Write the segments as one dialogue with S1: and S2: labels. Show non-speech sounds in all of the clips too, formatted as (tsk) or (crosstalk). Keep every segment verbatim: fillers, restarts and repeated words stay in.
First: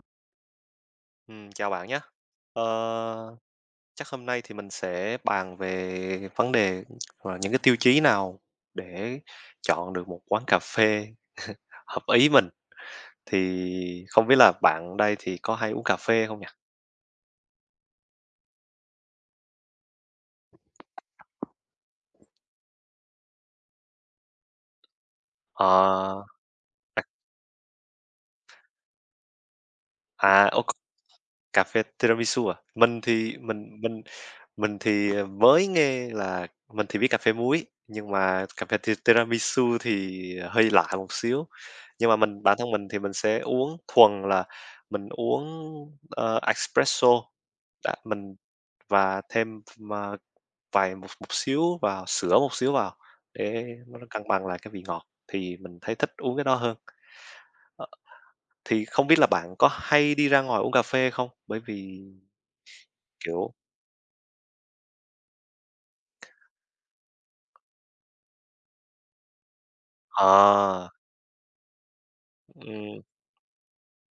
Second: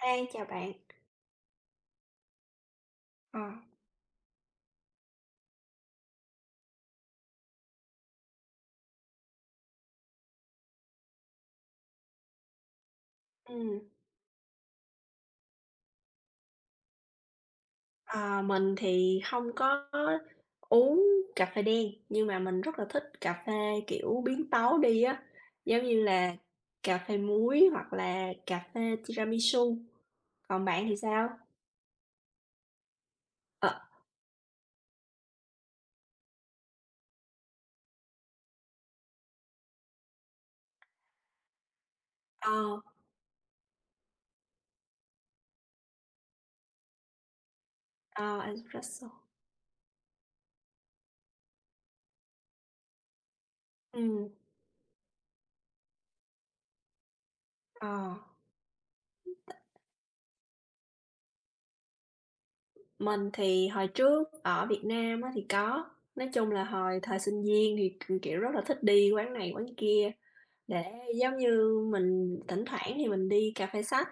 S1: Hi, chào bạn.
S2: Ừm, chào bạn nhé. Ờ,
S1: Ờ.
S2: chắc hôm nay thì mình sẽ bàn về vấn đề và những cái tiêu chí nào để chọn được một quán cà phê hợp ý mình.
S1: Ừm,
S2: Thì không biết là bạn đây thì có hay uống cà phê không nhỉ?
S1: ờ, mình thì không có uống cà phê đen, nhưng mà mình rất là thích cà phê, kiểu, biến tấu đi á, giống như
S2: Ờ,
S1: là cà
S2: đặc
S1: phê muối hoặc là cà phê tiramisu.
S2: à, ô.
S1: Còn bạn thì sao?
S2: Cà phê tiramisu à? Mình thì
S1: Ờ,
S2: mình mình mình thì, ờ, mới nghe là mình thì biết cà phê muối, nhưng mà cà phê ti tiramisu thì hơi lạ một xíu. Nhưng mà mình bản thân
S1: ờ,
S2: mình thì mình sẽ uống thuần là mình uống, ờ, espresso, đã mình
S1: ờ, espresso.
S2: và thêm mà vài một một xíu vào, sữa một xíu vào để nó cân
S1: Ừm,
S2: bằng lại cái vị ngọt, thì mình thấy thích uống cái đó hơn. Ờ,
S1: ờ,
S2: thì không biết là bạn có hay đi ra ngoài uống cà phê không? Bởi vì,
S1: mình
S2: kiểu.
S1: thì hồi trước ở Việt Nam á thì có, nói chung là hồi thời sinh viên thì, kiểu, rất là thích đi quán này quán kia. Để
S2: À,
S1: giống như mình thỉnh thoảng
S2: ừm,
S1: thì mình đi cà phê sách,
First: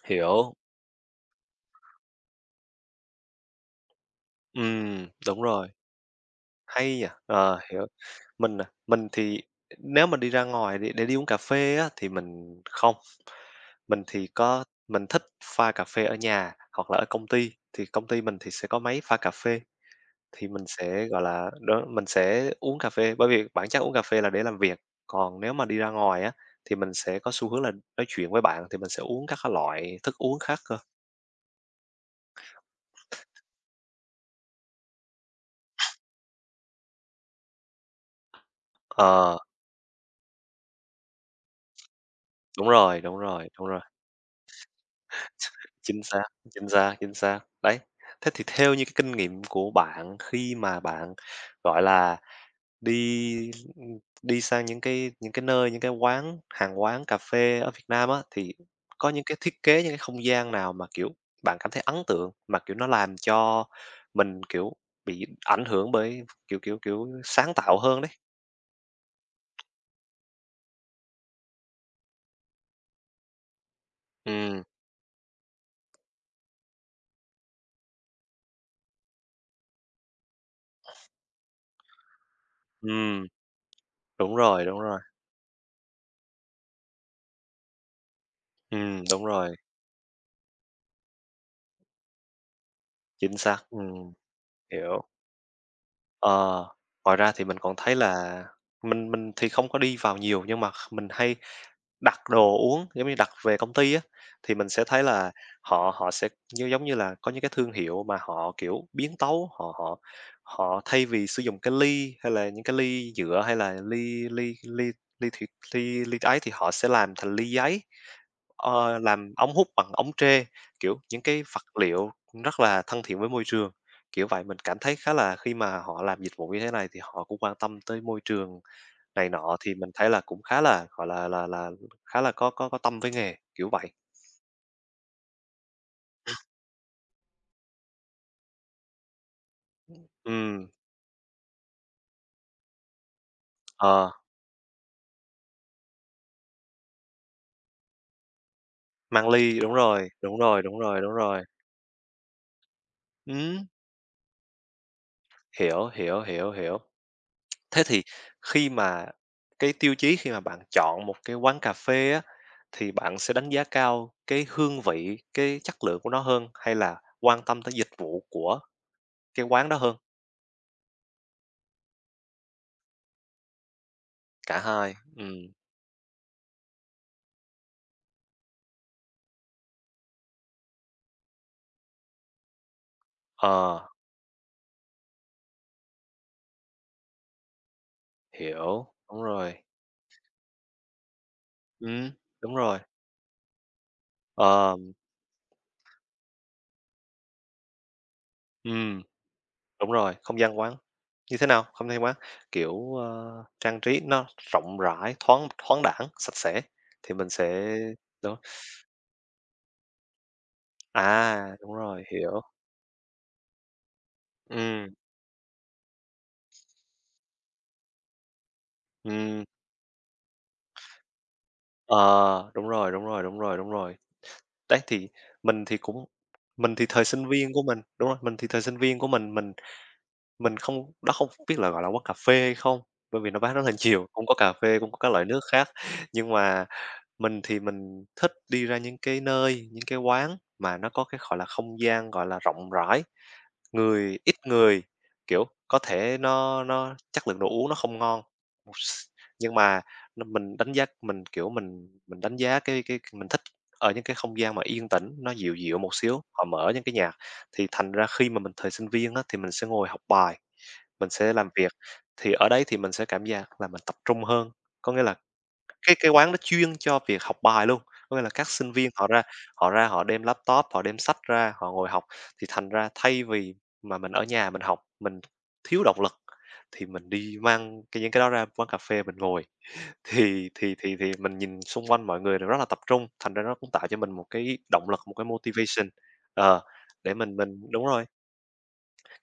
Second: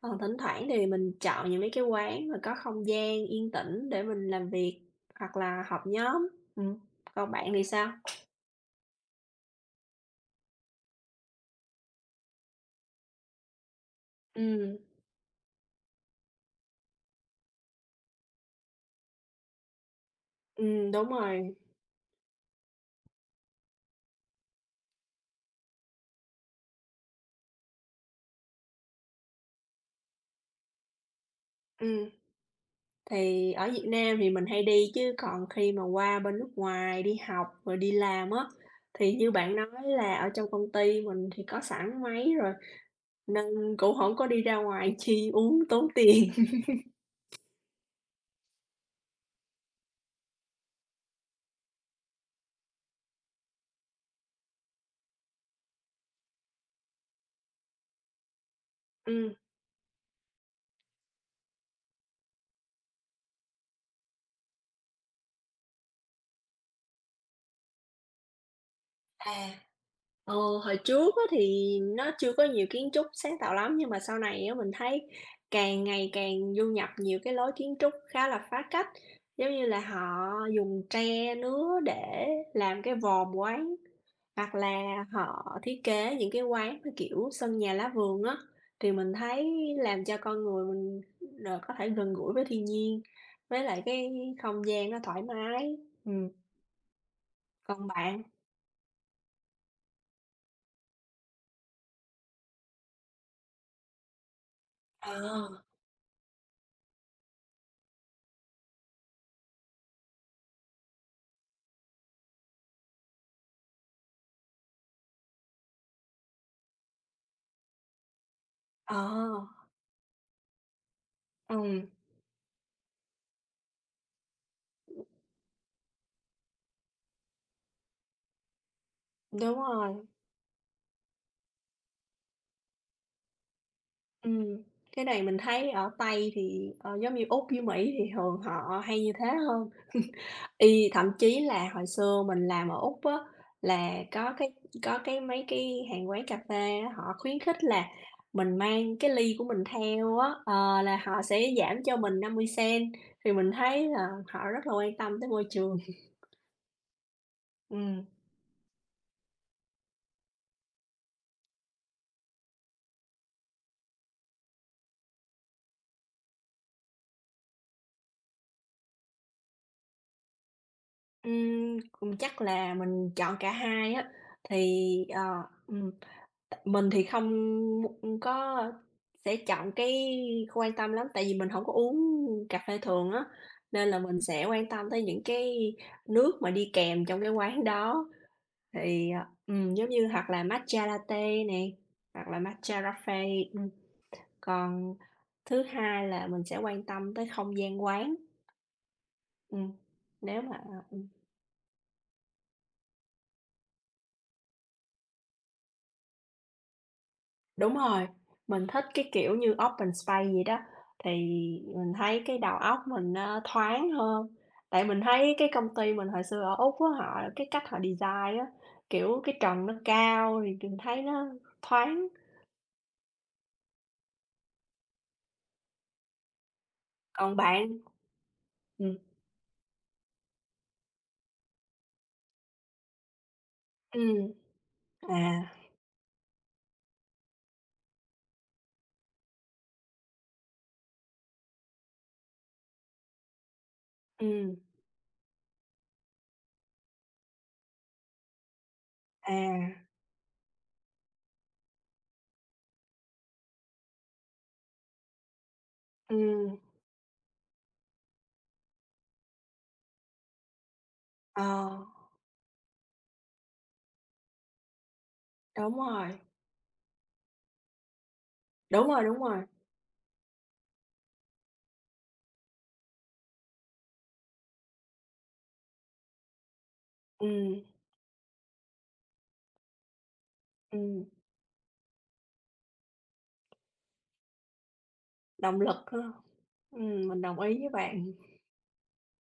S1: còn thỉnh
S2: hiểu,
S1: thoảng thì mình chọn những mấy cái quán mà có không gian yên tĩnh để mình làm việc
S2: ừm,
S1: hoặc
S2: đúng
S1: là
S2: rồi,
S1: họp nhóm. Ừm,
S2: hay nhỉ,
S1: còn bạn
S2: ờ,
S1: thì
S2: hiểu.
S1: sao?
S2: Mình à, mình thì nếu mà đi ra ngoài để để đi uống cà phê á thì mình không, mình thì có
S1: Ừm,
S2: mình thích pha cà phê ở nhà hoặc là ở công ty, thì công ty mình thì sẽ có máy pha cà phê, thì mình
S1: ừm,
S2: sẽ,
S1: đúng
S2: gọi là,
S1: rồi.
S2: đó, mình sẽ uống cà phê bởi vì bản chất uống cà phê là để làm việc, còn nếu mà đi ra ngoài á thì mình sẽ có xu hướng là nói chuyện với bạn thì mình sẽ uống các cái loại thức uống khác cơ.
S1: Ừm, thì ở Việt Nam thì mình hay đi chứ còn khi mà qua bên nước ngoài đi học rồi đi làm á, thì như
S2: Ờ,
S1: bạn nói là ở trong công ty mình thì có sẵn máy rồi
S2: đúng rồi, đúng rồi, đúng
S1: nên
S2: rồi.
S1: cũng không có đi ra ngoài (laughs) chi uống tốn
S2: Chính xác,
S1: tiền. (laughs)
S2: chính xác, chính xác. Đấy, thế thì theo như cái kinh nghiệm của bạn khi mà bạn, gọi là, đi, đi sang những cái những cái nơi, những cái quán hàng quán cà phê ở Việt Nam á, thì có những
S1: Ừm.
S2: cái thiết kế, những cái không gian nào mà, kiểu, bạn cảm thấy ấn tượng, mà, kiểu, nó làm cho mình, kiểu, bị ảnh hưởng bởi, kiểu, kiểu, kiểu, sáng tạo hơn đấy?
S1: À. Ờ, hồi trước á thì nó chưa có nhiều kiến trúc sáng tạo lắm, nhưng mà sau này á
S2: Ừm,
S1: mình thấy càng ngày càng du nhập nhiều cái lối kiến trúc khá là phá cách. Giống như là họ dùng tre, nứa để làm cái vòm
S2: ừm,
S1: quán,
S2: đúng
S1: hoặc
S2: rồi, đúng
S1: là
S2: rồi.
S1: họ thiết kế những cái quán theo kiểu sân nhà lá vườn á, thì
S2: Ừm,
S1: mình
S2: đúng
S1: thấy
S2: rồi,
S1: làm cho con người mình, ờ, có thể gần gũi với thiên nhiên,
S2: chính
S1: với
S2: xác,
S1: lại cái
S2: ừm,
S1: không gian nó
S2: hiểu.
S1: thoải mái. Ừm,
S2: Ờ, ngoài ra thì mình còn
S1: còn
S2: thấy
S1: bạn?
S2: là mình mình thì không có đi vào nhiều nhưng mà mình hay đặt đồ uống, giống như đặt về công ty á, thì mình sẽ thấy là
S1: Ờ.
S2: họ họ sẽ như giống như là có những cái thương hiệu mà họ, kiểu, biến tấu, họ họ họ thay vì sử dụng cái ly hay là những cái ly nhựa hay là ly ly ly ly thủy ly ly ấy thì họ sẽ làm thành ly giấy,
S1: Ờ,
S2: ờ, làm ống hút bằng ống tre, kiểu, những cái vật
S1: ừm.
S2: liệu rất là thân thiện với môi trường, kiểu vậy. Mình cảm thấy khá là khi mà họ làm dịch vụ như thế này thì họ cũng quan tâm tới môi trường này nọ
S1: Đúng
S2: thì mình
S1: rồi,
S2: thấy là cũng khá là, gọi là là là, khá là có có có tâm với nghề, kiểu vậy.
S1: ừm, cái này mình thấy ở Tây thì, ờ, giống như Úc với Mỹ thì thường họ hay như thế hơn. (laughs)
S2: Ừm,
S1: Y thậm chí là hồi xưa mình làm ở Úc á, là
S2: ờ,
S1: có cái có cái mấy cái hàng quán cà phê á, họ khuyến khích là mình mang cái
S2: mang
S1: ly của
S2: ly,
S1: mình
S2: đúng rồi,
S1: theo á,
S2: đúng rồi, đúng
S1: ờ, là
S2: rồi,
S1: họ
S2: đúng
S1: sẽ
S2: rồi.
S1: giảm cho mình năm mươi cent, thì mình
S2: Ừm,
S1: thấy là họ rất là quan tâm tới môi trường.
S2: hiểu, hiểu, hiểu, hiểu. Thế thì
S1: Ừm,
S2: khi mà cái tiêu chí khi mà bạn chọn một cái quán cà phê á, thì bạn sẽ đánh giá cao cái hương vị, cái chất lượng của nó hơn hay là quan tâm tới dịch vụ của cái quán đó hơn?
S1: ừm, ừm, chắc là mình chọn cả hai á,
S2: Cả
S1: thì,
S2: hai,
S1: ờ,
S2: ừm,
S1: ừm. Mình thì không có sẽ chọn cái quan tâm lắm, tại vì mình hổng có uống cà phê thường á,
S2: ờ,
S1: nên là mình sẽ quan tâm tới những cái nước mà đi kèm trong cái quán đó.
S2: hiểu,
S1: Thì,
S2: đúng
S1: ờ,
S2: rồi,
S1: ừm, giống như hoặc là matcha latte nè,
S2: ừm,
S1: hoặc là
S2: đúng rồi,
S1: matcha raffe, ừm.
S2: ờ,
S1: Còn thứ hai là mình sẽ quan tâm tới không gian quán,
S2: ừm.
S1: ừm,
S2: Đúng rồi, không
S1: nếu mà
S2: gian quán
S1: ờ, ừm.
S2: như thế nào? Không gian quán, kiểu, ơ, trang trí nó rộng rãi, thoáng thoáng đãng, sạch sẽ thì mình sẽ
S1: Đúng rồi,
S2: đúng.
S1: mình thích cái kiểu như open space vậy đó, thì
S2: À, đúng
S1: mình
S2: rồi,
S1: thấy cái
S2: hiểu.
S1: đầu óc mình nó thoáng hơn. Tại
S2: Ừm,
S1: mình thấy cái công ty mình hồi xưa ở Úc á, họ cái cách họ design á, kiểu, cái
S2: ừm.
S1: trần nó cao thì mình thấy nó thoáng.
S2: Ờ, đúng rồi, đúng rồi, đúng rồi, đúng rồi. Đấy, thì mình thì cũng mình thì thời sinh
S1: Còn
S2: viên của
S1: bạn
S2: mình đúng rồi, mình thì thời sinh
S1: ừm,
S2: viên của mình, mình mình không đó không biết là, gọi là, quán cà phê hay không? Bởi vì nó bán rất là nhiều,
S1: ừm,
S2: cũng có cà phê, cũng có các
S1: à,
S2: loại nước khác, nhưng mà mình thì mình thích đi ra những cái nơi, những cái quán mà nó có cái, gọi là, không gian, gọi là, rộng rãi, người ít
S1: ừm,
S2: người, kiểu, có thể nó nó chất lượng đồ uống nó không ngon, (laughs) một s nhưng
S1: à,
S2: mà nó mình đánh giá mình, kiểu, mình mình đánh giá cái cái mình thích ở những cái không gian mà yên tĩnh, nó dịu dịu một xíu, họ
S1: ừm,
S2: mở những cái nhạc. Thì thành ra khi mà mình thời sinh viên á, thì mình sẽ ngồi học bài, mình sẽ
S1: ờ,
S2: làm việc, thì ở đấy thì mình sẽ cảm giác là mình tập trung hơn. Có nghĩa là
S1: đúng
S2: cái cái
S1: rồi,
S2: quán đó chuyên cho việc học bài luôn, có nghĩa là các sinh
S1: đúng
S2: viên
S1: rồi,
S2: họ
S1: đúng
S2: ra
S1: rồi,
S2: họ ra họ đem laptop, họ đem sách ra, họ ngồi học. Thì thành ra thay vì mà mình ở nhà mình học, mình thiếu động lực, thì mình đi
S1: ừm,
S2: mang cái những cái đó ra quán cà phê mình ngồi, thì thì thì
S1: ừm,
S2: thì mình nhìn xung quanh mọi người đều rất là tập trung, thành ra nó cũng tạo cho mình một cái động lực, một cái
S1: động lực
S2: motivation,
S1: ha.
S2: ờ,
S1: Ừm,
S2: để
S1: mình
S2: mình
S1: đồng
S2: mình
S1: ý với
S2: đúng rồi,
S1: bạn.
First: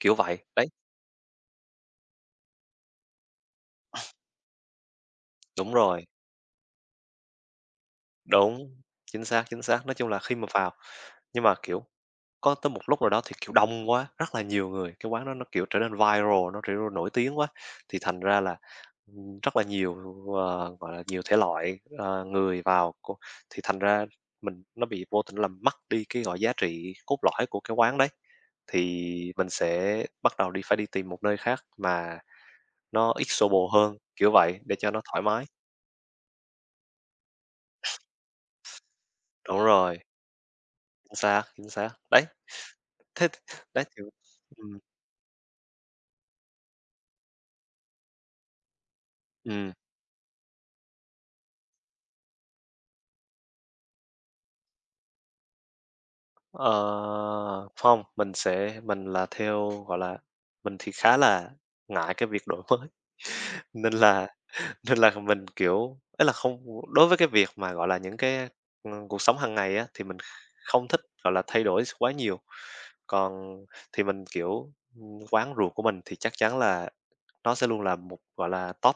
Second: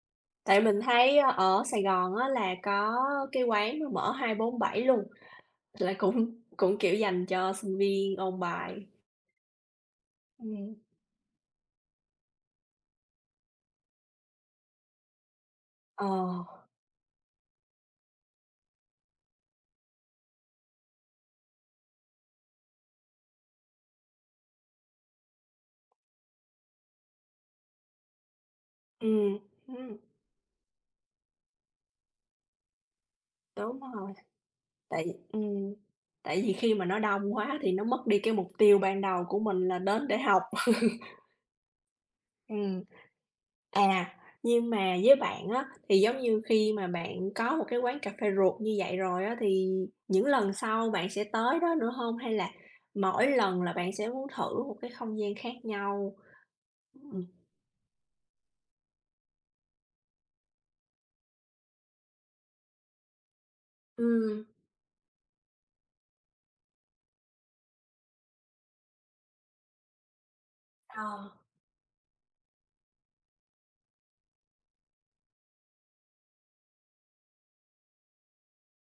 S2: kiểu vậy.
S1: Tại
S2: Đấy,
S1: mình thấy ờ, ở Sài Gòn á là có cái quán nó mở hai mươi tư trên bảy luôn,
S2: đúng
S1: là
S2: rồi,
S1: cũng (laughs) cũng, kiểu, dành cho sinh viên ôn
S2: đúng,
S1: bài.
S2: chính xác, chính xác. Nói chung là khi mà vào
S1: Ừm,
S2: nhưng mà, kiểu. Có tới một lúc nào đó thì, kiểu, đông quá, rất là nhiều người, cái quán đó nó, kiểu, trở nên
S1: ờ,
S2: viral, nó trở nên nổi tiếng quá, thì thành ra là, ừm, rất là nhiều, ờ, gọi là, nhiều thể loại, ờ, người vào cô thì thành ra mình nó bị vô tình làm mất đi cái, gọi, giá trị cốt lõi của cái quán đấy. Thì
S1: ừm,
S2: mình
S1: ừm,
S2: sẽ bắt đầu đi phải đi tìm một nơi khác mà nó ít xô bồ
S1: đúng
S2: hơn,
S1: rồi,
S2: kiểu vậy, để cho nó
S1: tại
S2: thoải mái.
S1: ừm, tại vì khi mà nó đông quá thì nó mất đi cái mục tiêu ban đầu của
S2: Đúng
S1: mình là
S2: rồi,
S1: đến để học.
S2: chính xác, chính xác. Đấy,
S1: Ừm.
S2: thế đấy, thì
S1: À, nhưng
S2: ừm,
S1: mà với bạn á, thì giống như khi mà bạn có một cái quán cà phê ruột như vậy rồi á, thì
S2: ừm.
S1: những lần sau bạn sẽ tới đó nữa hông? Hay là mỗi lần là bạn sẽ muốn thử một cái không gian khác nhau?
S2: Ờ,
S1: Ừm.
S2: không, mình sẽ mình là theo, gọi là, mình thì khá là ngại cái việc đổi mới, (laughs) nên là
S1: Ừm,
S2: nên là mình, kiểu ý là không đối với cái việc mà, gọi là, những cái, ơ, cuộc sống hàng ngày á, thì mình không thích,
S1: ờ,
S2: gọi là, thay đổi quá nhiều. Còn thì mình, kiểu, ừm, quán ruột của mình thì chắc chắn là nó sẽ luôn là một, gọi là, top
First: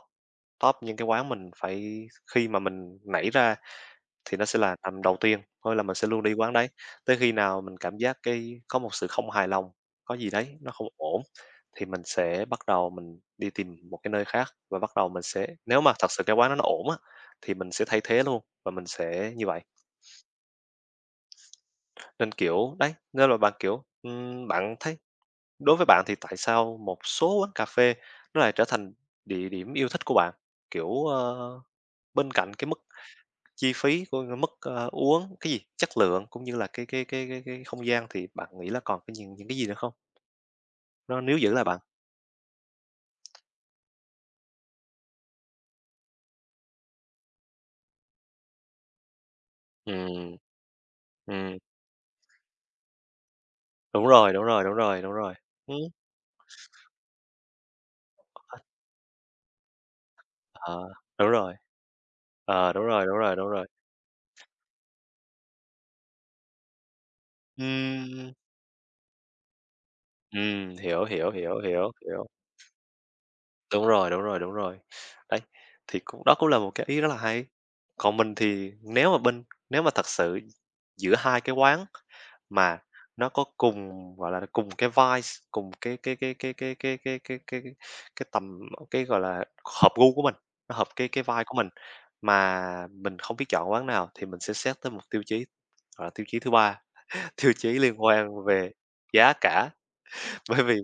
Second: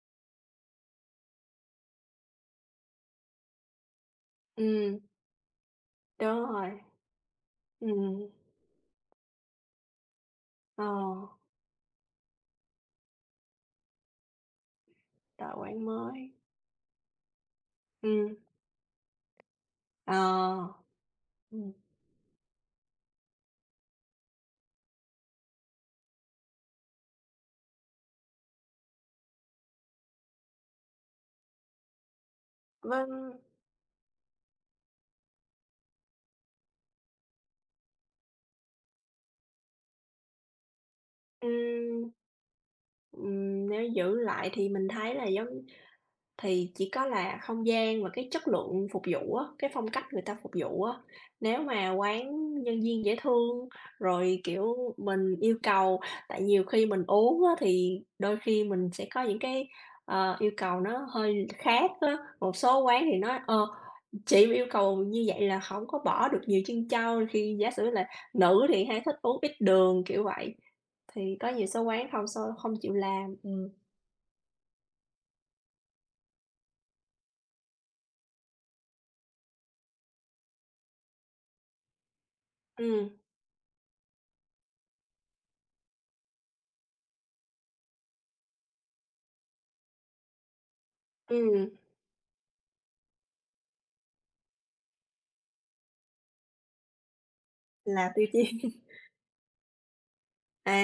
S2: top những cái quán mình phải khi mà mình nảy ra thì nó sẽ là
S1: ừm,
S2: nằm đầu tiên, thôi là mình sẽ luôn đi
S1: đúng
S2: quán đấy,
S1: rồi,
S2: tới khi nào mình cảm giác
S1: ừm,
S2: cái có một sự không hài lòng, có gì đấy nó
S1: ờ,
S2: không ổn thì mình sẽ bắt đầu mình đi tìm một cái nơi khác và bắt đầu mình sẽ
S1: đổi
S2: nếu
S1: quán
S2: mà thật sự
S1: mới,
S2: cái quán đó nó ổn á, thì mình sẽ thay thế
S1: ừm,
S2: luôn và mình sẽ như vậy.
S1: ờ. Ừm,
S2: Nên, kiểu, đấy, nên là bạn, kiểu, ừm, bạn thấy đối với bạn thì tại sao một số quán cà phê nó lại trở thành địa điểm yêu thích của bạn? Kiểu, ơ, bên cạnh cái mức
S1: vâng,
S2: chi phí của mức, ơ, uống cái gì, chất lượng cũng như là cái cái cái cái cái không gian thì bạn nghĩ là còn cái những những cái gì nữa không? Nó nếu giữ lại bạn?
S1: ừm, ừm, nếu giữ lại thì mình thấy là giống Thì chỉ có là không gian và cái chất lượng phục vụ á, cái phong cách người ta
S2: Ừm,
S1: phục vụ á.
S2: ừm,
S1: Nếu mà quán nhân viên dễ thương,
S2: đúng rồi,
S1: rồi,
S2: đúng rồi, đúng
S1: kiểu,
S2: rồi, đúng
S1: mình
S2: rồi.
S1: yêu cầu tại nhiều khi mình uống á, thì đôi khi mình sẽ có những cái, ờ, yêu cầu
S2: Ờ,
S1: nó
S2: đúng
S1: hơi
S2: rồi,
S1: khác á. Một
S2: ờ,
S1: số
S2: đúng
S1: quán
S2: rồi, đúng
S1: thì
S2: rồi,
S1: nói:
S2: đúng
S1: "Ờ,
S2: rồi.
S1: chị mà yêu cầu như vậy là không có bỏ được nhiều chân trâu Khi giả sử là
S2: Ừm,
S1: nữ thì hay thích uống ít đường, kiểu vậy,
S2: ừm, hiểu, hiểu,
S1: thì có
S2: hiểu,
S1: nhiều số
S2: hiểu,
S1: quán không,
S2: hiểu.
S1: xô không chịu làm. Ừm.
S2: Đúng rồi, đúng rồi, đúng rồi. Đấy, thì cũng đó cũng là một cái ý rất là hay. Còn mình thì nếu mà bên nếu mà thật sự giữa hai cái quán mà
S1: Ừm,
S2: nó có cùng, gọi là, cùng cái vibe, cùng cái cái cái cái cái cái cái cái cái cái tầm cái, gọi là, hợp gu của mình, nó hợp cái cái vibe của
S1: ừm,
S2: mình, mà mình không biết chọn quán nào thì mình sẽ xét tới một tiêu chí, gọi là, tiêu chí thứ ba. Tiêu chí liên
S1: là tiêu
S2: quan về
S1: chí.
S2: giá cả, (laughs) bởi
S1: À,
S2: vì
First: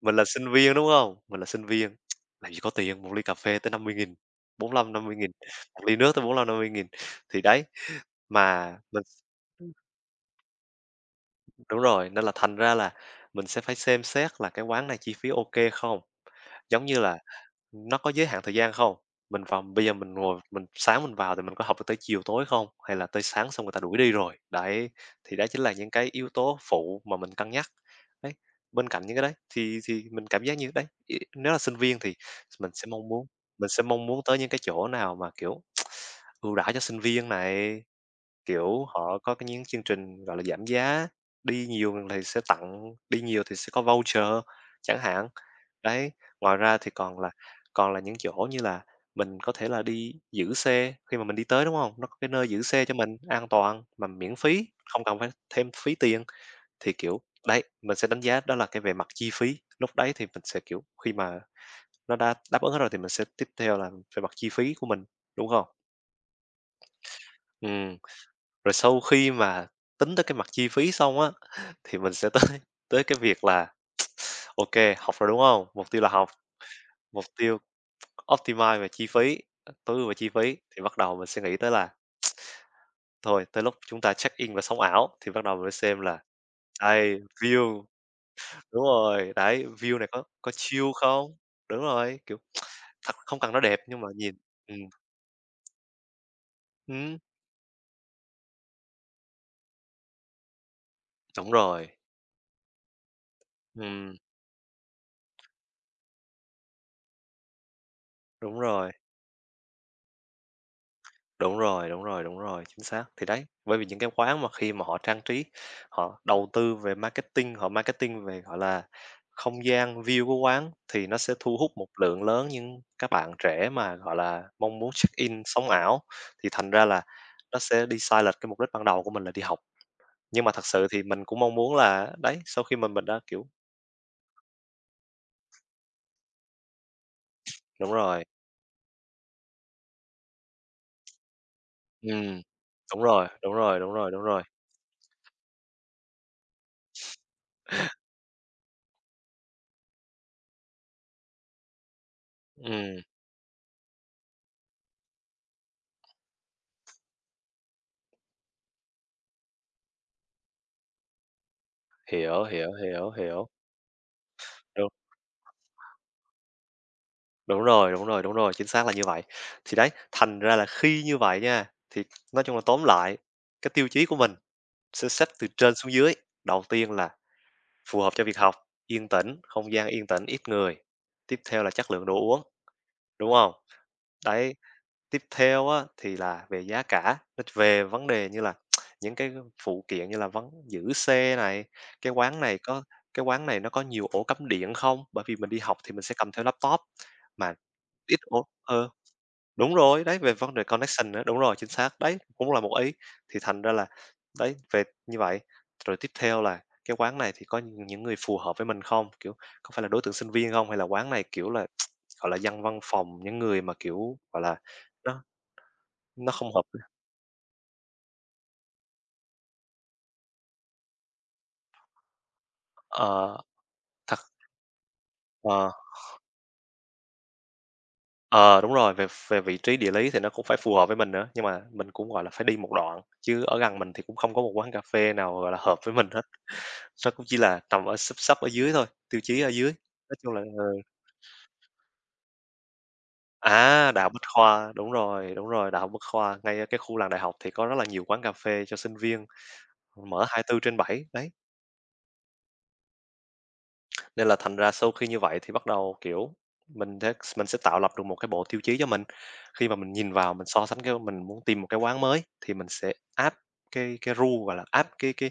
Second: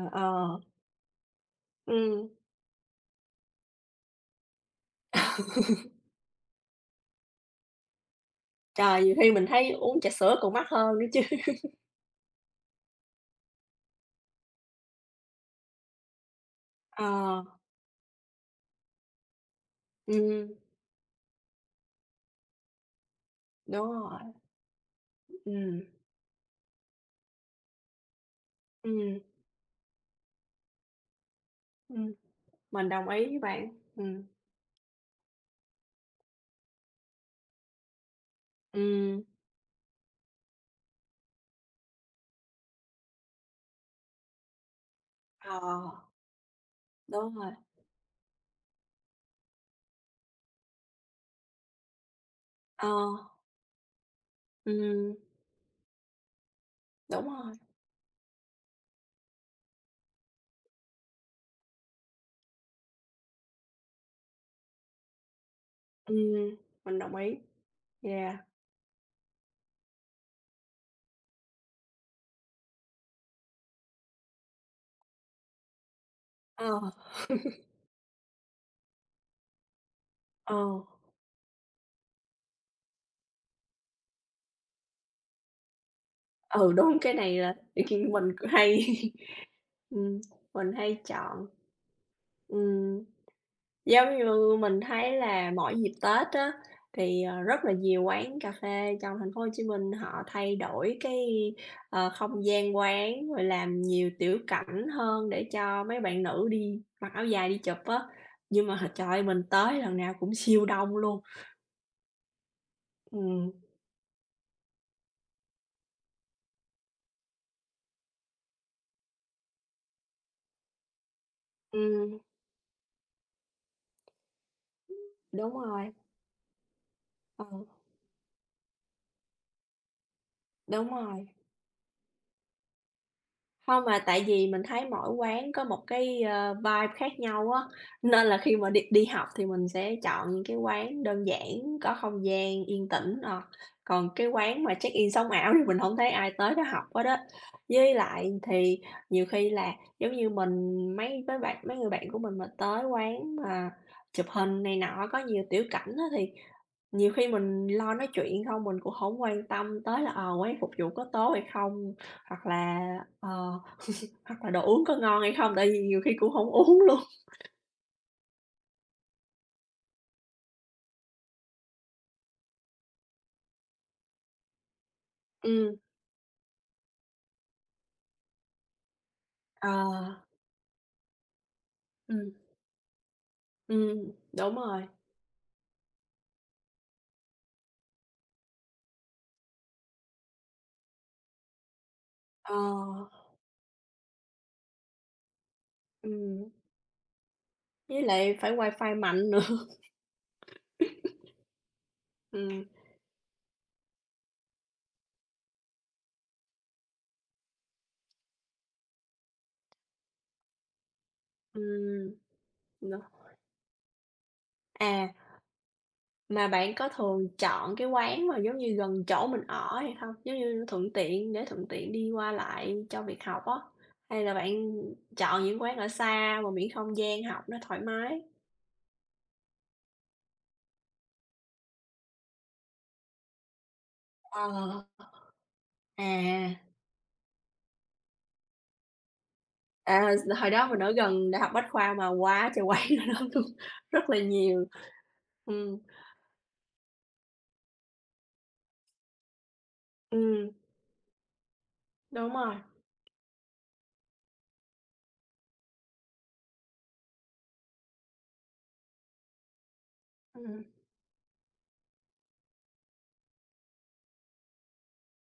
S2: mình là
S1: ờ,
S2: sinh viên, đúng không? Mình là sinh viên,
S1: ừm,
S2: làm gì có tiền, một ly cà phê tới năm mươi nghìn, bốn mươi lăm năm mươi nghìn, một ly nước tới bốn mươi lăm năm mươi nghìn. Thì đấy, mà mình
S1: trời, nhiều khi mình thấy uống trà sữa còn mắc hơn nữa chứ. (laughs)
S2: đúng rồi, nên là thành ra là mình sẽ phải xem xét là cái quán này chi phí ok không? Giống như là
S1: Ờ,
S2: nó có giới hạn thời gian không? Mình vào bây giờ mình ngồi
S1: ừm,
S2: mình sáng mình vào thì mình có học được tới chiều tối không? Hay là tới sáng xong người ta
S1: đúng
S2: đuổi đi
S1: rồi,
S2: rồi? Đấy, thì đó chính là
S1: ừm,
S2: những cái yếu tố phụ mà mình cân nhắc. Đấy, bên cạnh những
S1: ừm,
S2: cái đấy thì thì mình cảm giác như đấy, i nếu là sinh viên
S1: ừm,
S2: thì mình sẽ
S1: mình đồng
S2: mong
S1: ý
S2: muốn
S1: với bạn,
S2: mình sẽ mong muốn
S1: ừm,
S2: tới những cái chỗ nào mà, kiểu, (tsk) ưu đãi cho sinh viên này. Kiểu, họ
S1: ừm,
S2: có cái những chương trình, gọi là, giảm giá, đi nhiều thì sẽ tặng đi nhiều thì sẽ có voucher chẳng hạn.
S1: ờ,
S2: Đấy, ngoài ra thì còn là
S1: đúng rồi,
S2: còn là những chỗ như là mình có thể là đi giữ xe khi mà mình đi tới, đúng không? Nó có cái nơi giữ xe
S1: ờ,
S2: cho mình an toàn mà miễn phí, không
S1: ừm,
S2: cần phải thêm phí tiền. Thì, kiểu,
S1: đúng rồi,
S2: đấy, mình sẽ đánh giá đó là cái về mặt chi phí, lúc đấy thì mình sẽ, kiểu, khi mà nó đã đáp ứng hết rồi thì mình sẽ tiếp theo là về mặt chi phí của mình, đúng không?
S1: ừm, mình đồng ý,
S2: Ừ,
S1: yeah,
S2: rồi sau khi mà tính tới cái mặt chi phí xong á, thì mình sẽ (laughs) tới tới cái việc là (tsk) ok, học rồi, đúng không? Mục tiêu là học,
S1: ờ,
S2: mục tiêu
S1: (laughs)
S2: optimize về chi phí, ờ, tối ưu về chi
S1: ờ,
S2: phí, thì bắt đầu mình sẽ nghĩ tới là thôi, tới lúc chúng ta check in và sống ảo, thì bắt đầu mình mới xem là
S1: ừ, đúng, cái
S2: đây,
S1: này là
S2: view.
S1: (laughs) mình
S2: Đúng
S1: hay
S2: rồi, đấy,
S1: (laughs)
S2: view này
S1: ừm,
S2: có có
S1: mình
S2: chill
S1: hay
S2: không?
S1: chọn.
S2: Đúng rồi, kiểu,
S1: Ừm.
S2: thật không cần nó đẹp nhưng mà
S1: Giống
S2: nhìn
S1: như
S2: ừm,
S1: mình thấy là mỗi dịp Tết á,
S2: ừm,
S1: thì, ờ, rất là nhiều quán cà phê trong thành phố Hồ Chí Minh họ thay đổi cái,
S2: đúng rồi,
S1: ờ, không gian quán, rồi làm nhiều
S2: ừm,
S1: tiểu cảnh hơn để cho mấy bạn nữ đi mặc áo dài đi chụp á.
S2: đúng
S1: Nhưng mà
S2: rồi.
S1: trời ơi, mình tới lần nào cũng siêu đông luôn.
S2: Đúng rồi, đúng rồi, đúng rồi, chính xác.
S1: Ừ
S2: Thì đấy, bởi vì những cái quán mà khi mà họ trang trí, họ đầu tư về marketing, họ marketing về, gọi là, không gian, view của quán thì nó sẽ thu hút một
S1: ừm,
S2: lượng lớn những các bạn trẻ mà, gọi là, mong muốn check-in
S1: đúng
S2: sống
S1: rồi,
S2: ảo, thì thành ra là
S1: ừ,
S2: nó sẽ đi sai lệch cái mục đích ban đầu của mình là đi học. Nhưng mà thật sự
S1: đúng
S2: thì mình
S1: rồi.
S2: cũng mong muốn là đấy, sau khi mình mình đã, kiểu,
S1: Không mà tại vì mình thấy mỗi quán có một cái, ơ, vibe khác nhau á,
S2: đúng rồi,
S1: nên là khi mà đi đi học thì mình sẽ chọn những cái quán đơn giản, có không
S2: ừm,
S1: gian yên
S2: đúng
S1: tĩnh,
S2: rồi,
S1: ờ.
S2: đúng rồi, đúng
S1: Còn
S2: rồi, đúng
S1: cái
S2: rồi.
S1: quán mà check-in sống ảo thì mình hổng thấy ai tới đó học hết á. Với lại thì nhiều khi là, giống như, mình mấy mấy bạn mấy người bạn của mình mà tới
S2: Ừm,
S1: quán mà chụp hình này nọ, có nhiều tiểu cảnh á, thì nhiều khi mình lo nói chuyện không, mình cũng hổng quan tâm tới là, ờ, quán phục vụ có tốt hay không.
S2: hiểu,
S1: Hoặc
S2: hiểu,
S1: là,
S2: hiểu,
S1: ờ,
S2: hiểu.
S1: (laughs) hoặc là đồ uống
S2: Đúng.
S1: có ngon hay không, tại vì nhiều khi cũng không uống luôn.
S2: Đúng rồi, đúng rồi, đúng rồi, chính xác là như vậy. Thì đấy, thành ra là khi như vậy nha, thì nói chung là tóm lại, cái tiêu chí của mình sẽ xếp từ trên
S1: Ừm,
S2: xuống dưới. Đầu tiên là phù hợp cho việc học, yên tĩnh,
S1: ờ,
S2: không gian yên tĩnh, ít người. Tiếp theo là chất lượng đồ
S1: ừm,
S2: uống, đúng không?
S1: ừm, đúng
S2: Đấy,
S1: rồi,
S2: tiếp theo á, thì là về giá cả, nó về vấn đề như là (tsk) những cái phụ kiện như là vấn giữ xe này, cái quán
S1: ờ,
S2: này có cái quán này nó có nhiều ổ cắm điện không? Bởi vì mình đi học thì mình sẽ cầm theo
S1: ừm,
S2: laptop mà
S1: với
S2: ít
S1: lại
S2: ổ,
S1: phải
S2: ờ.
S1: wifi mạnh nữa. (laughs)
S2: Đúng rồi, đấy, về vấn đề connection nữa, đúng rồi, chính xác. Đấy, cũng là
S1: Ừm,
S2: một ý, thì thành ra là đấy, về như vậy. Rồi tiếp theo là cái quán này thì có những những người phù hợp với mình không? Kiểu, có phải là đối tượng sinh viên không? Hay là quán này, kiểu là, (tsk)
S1: ừm,
S2: gọi là, dân văn
S1: nữa.
S2: phòng, những người mà, kiểu, gọi là,
S1: À,
S2: nó nó
S1: mà
S2: không hợp.
S1: bạn có thường chọn cái quán mà giống như gần chỗ mình ở hay không? Giống như thuận tiện để thuận tiện đi qua lại cho việc
S2: Ờ,
S1: học á,
S2: thật,
S1: hay là bạn chọn những
S2: ờ.
S1: quán ở xa mà miễn không gian học nó thoải mái?
S2: Ờ, đúng rồi, về về vị trí địa lý thì nó cũng phải phù hợp với mình nữa, nhưng mà mình cũng, gọi là, phải đi một đoạn, chứ ở gần mình thì cũng không có một quán cà
S1: Ờ,
S2: phê nào, gọi là, hợp với mình hết.
S1: à.
S2: Nó cũng chỉ là nằm ở xấp xấp ở dưới thôi, tiêu chí ở dưới.
S1: À,
S2: Nói chung là
S1: hồi
S2: ừ,
S1: đó mình ở gần Đại học Bách khoa mà quá trời quay (laughs) ở đó luôn,
S2: à, Đại
S1: rất
S2: học
S1: là
S2: Bách
S1: nhiều.
S2: Khoa, đúng rồi, đúng rồi,
S1: Ừm,
S2: Đại học Bách Khoa, ngay ở cái khu làng đại học thì có rất là nhiều quán cà phê cho sinh viên, mở hai mươi
S1: ừm,
S2: tư trên bảy đấy.
S1: đúng rồi,
S2: Nên là thành ra sau khi như vậy thì bắt đầu, kiểu, mình thế mình sẽ tạo lập được một cái bộ tiêu chí cho mình. Khi mà mình nhìn vào mình
S1: ừm,
S2: so sánh cái mình muốn tìm một cái quán mới thì mình sẽ áp cái cái rule, gọi là, áp cái cái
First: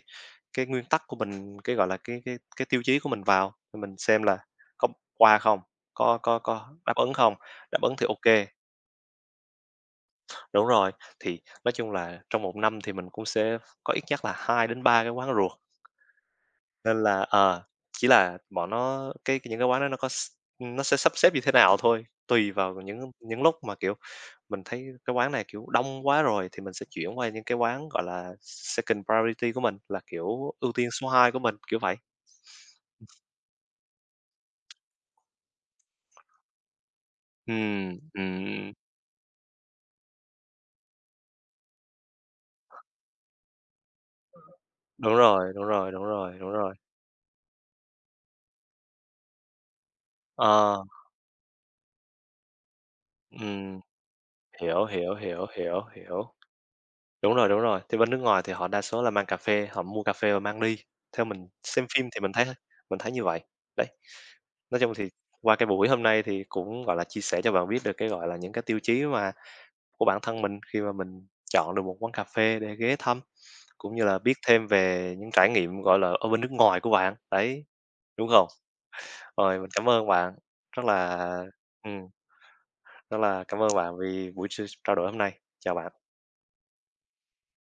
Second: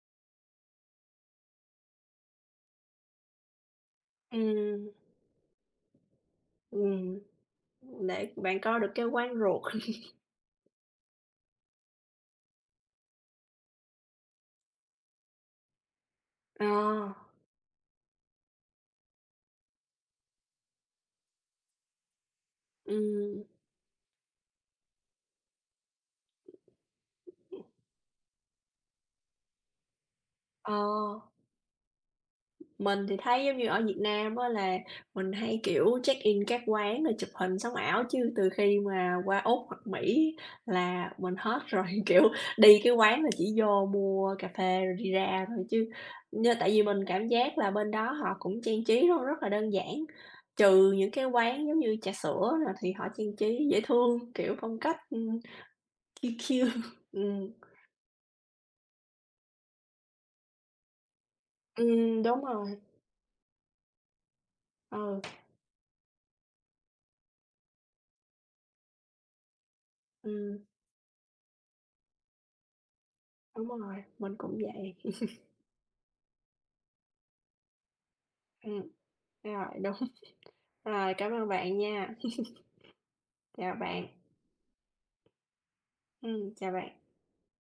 S2: cái nguyên tắc của mình, cái, gọi là, cái cái cái tiêu chí của mình vào, thì mình xem là
S1: ừm,
S2: có qua không, có có có đáp ứng
S1: ừm,
S2: không, đáp ứng thì ok
S1: để
S2: kê.
S1: bạn coi được cái quán ruột. (laughs)
S2: Đúng rồi, thì nói chung là trong một năm thì mình cũng sẽ có ít nhất là hai đến ba cái quán rùa.
S1: Ờ,
S2: Nên là, ờ, chỉ là bọn nó cái những cái quán đó nó có s nó sẽ sắp xếp như thế nào thôi, tùy vào những những
S1: ừm,
S2: lúc mà, kiểu, mình thấy cái quán này, kiểu, đông quá rồi thì mình sẽ chuyển qua những cái quán, gọi là, second priority của mình, là, kiểu, ưu
S1: ờ.
S2: tiên số hai của mình, kiểu vậy.
S1: Mình thì thấy giống như ở Việt Nam á là mình hay, kiểu, check-in các quán rồi chụp hình sống
S2: Ừm,
S1: ảo, chứ từ
S2: ừm,
S1: khi mà qua Úc hoặc Mỹ là mình hết rồi, (laughs) kiểu, đi cái quán là chỉ vô mua cà phê rồi đi
S2: đúng
S1: ra
S2: rồi, đúng
S1: thôi chứ
S2: rồi, đúng rồi, đúng
S1: như tại
S2: rồi.
S1: vì mình cảm giác là bên đó họ cũng trang trí nó rất là đơn giản,
S2: Ờ,
S1: trừ những cái quán giống như trà sữa nè thì họ trang trí
S2: ừm,
S1: dễ thương, kiểu, phong
S2: hiểu,
S1: cách,
S2: hiểu,
S1: ừm,
S2: hiểu, hiểu,
S1: cute
S2: hiểu.
S1: cute.
S2: Đúng rồi,
S1: Ừm,
S2: đúng rồi, thì bên nước ngoài thì họ đa số là mang cà phê, họ mua cà phê và mang đi, theo mình xem phim thì
S1: ừm, (laughs)
S2: mình
S1: đúng
S2: thấy
S1: rồi,
S2: mình thấy như vậy, đấy. Nói chung thì
S1: ừ,
S2: qua cái buổi hôm nay thì cũng, gọi là, chia sẻ cho bạn biết được cái, gọi là, những cái tiêu chí mà của bản thân
S1: ừm,
S2: mình khi mà mình chọn được một quán cà phê để ghé thăm,
S1: đúng
S2: cũng
S1: rồi,
S2: như là biết
S1: mình cũng
S2: thêm
S1: vậy.
S2: về
S1: (laughs)
S2: những trải nghiệm, gọi là, ở bên nước ngoài của bạn, đấy, đúng không?
S1: Ừm,
S2: Rồi,
S1: rồi,
S2: mình cảm
S1: đúng.
S2: ơn bạn, rất
S1: Rồi,
S2: là
S1: cảm ơn bạn
S2: ừm,
S1: nha.
S2: rất là
S1: (laughs)
S2: cảm ơn
S1: Chào
S2: bạn
S1: bạn.
S2: vì buổi trao đổi hôm nay. Chào bạn.
S1: Ừm, chào bạn.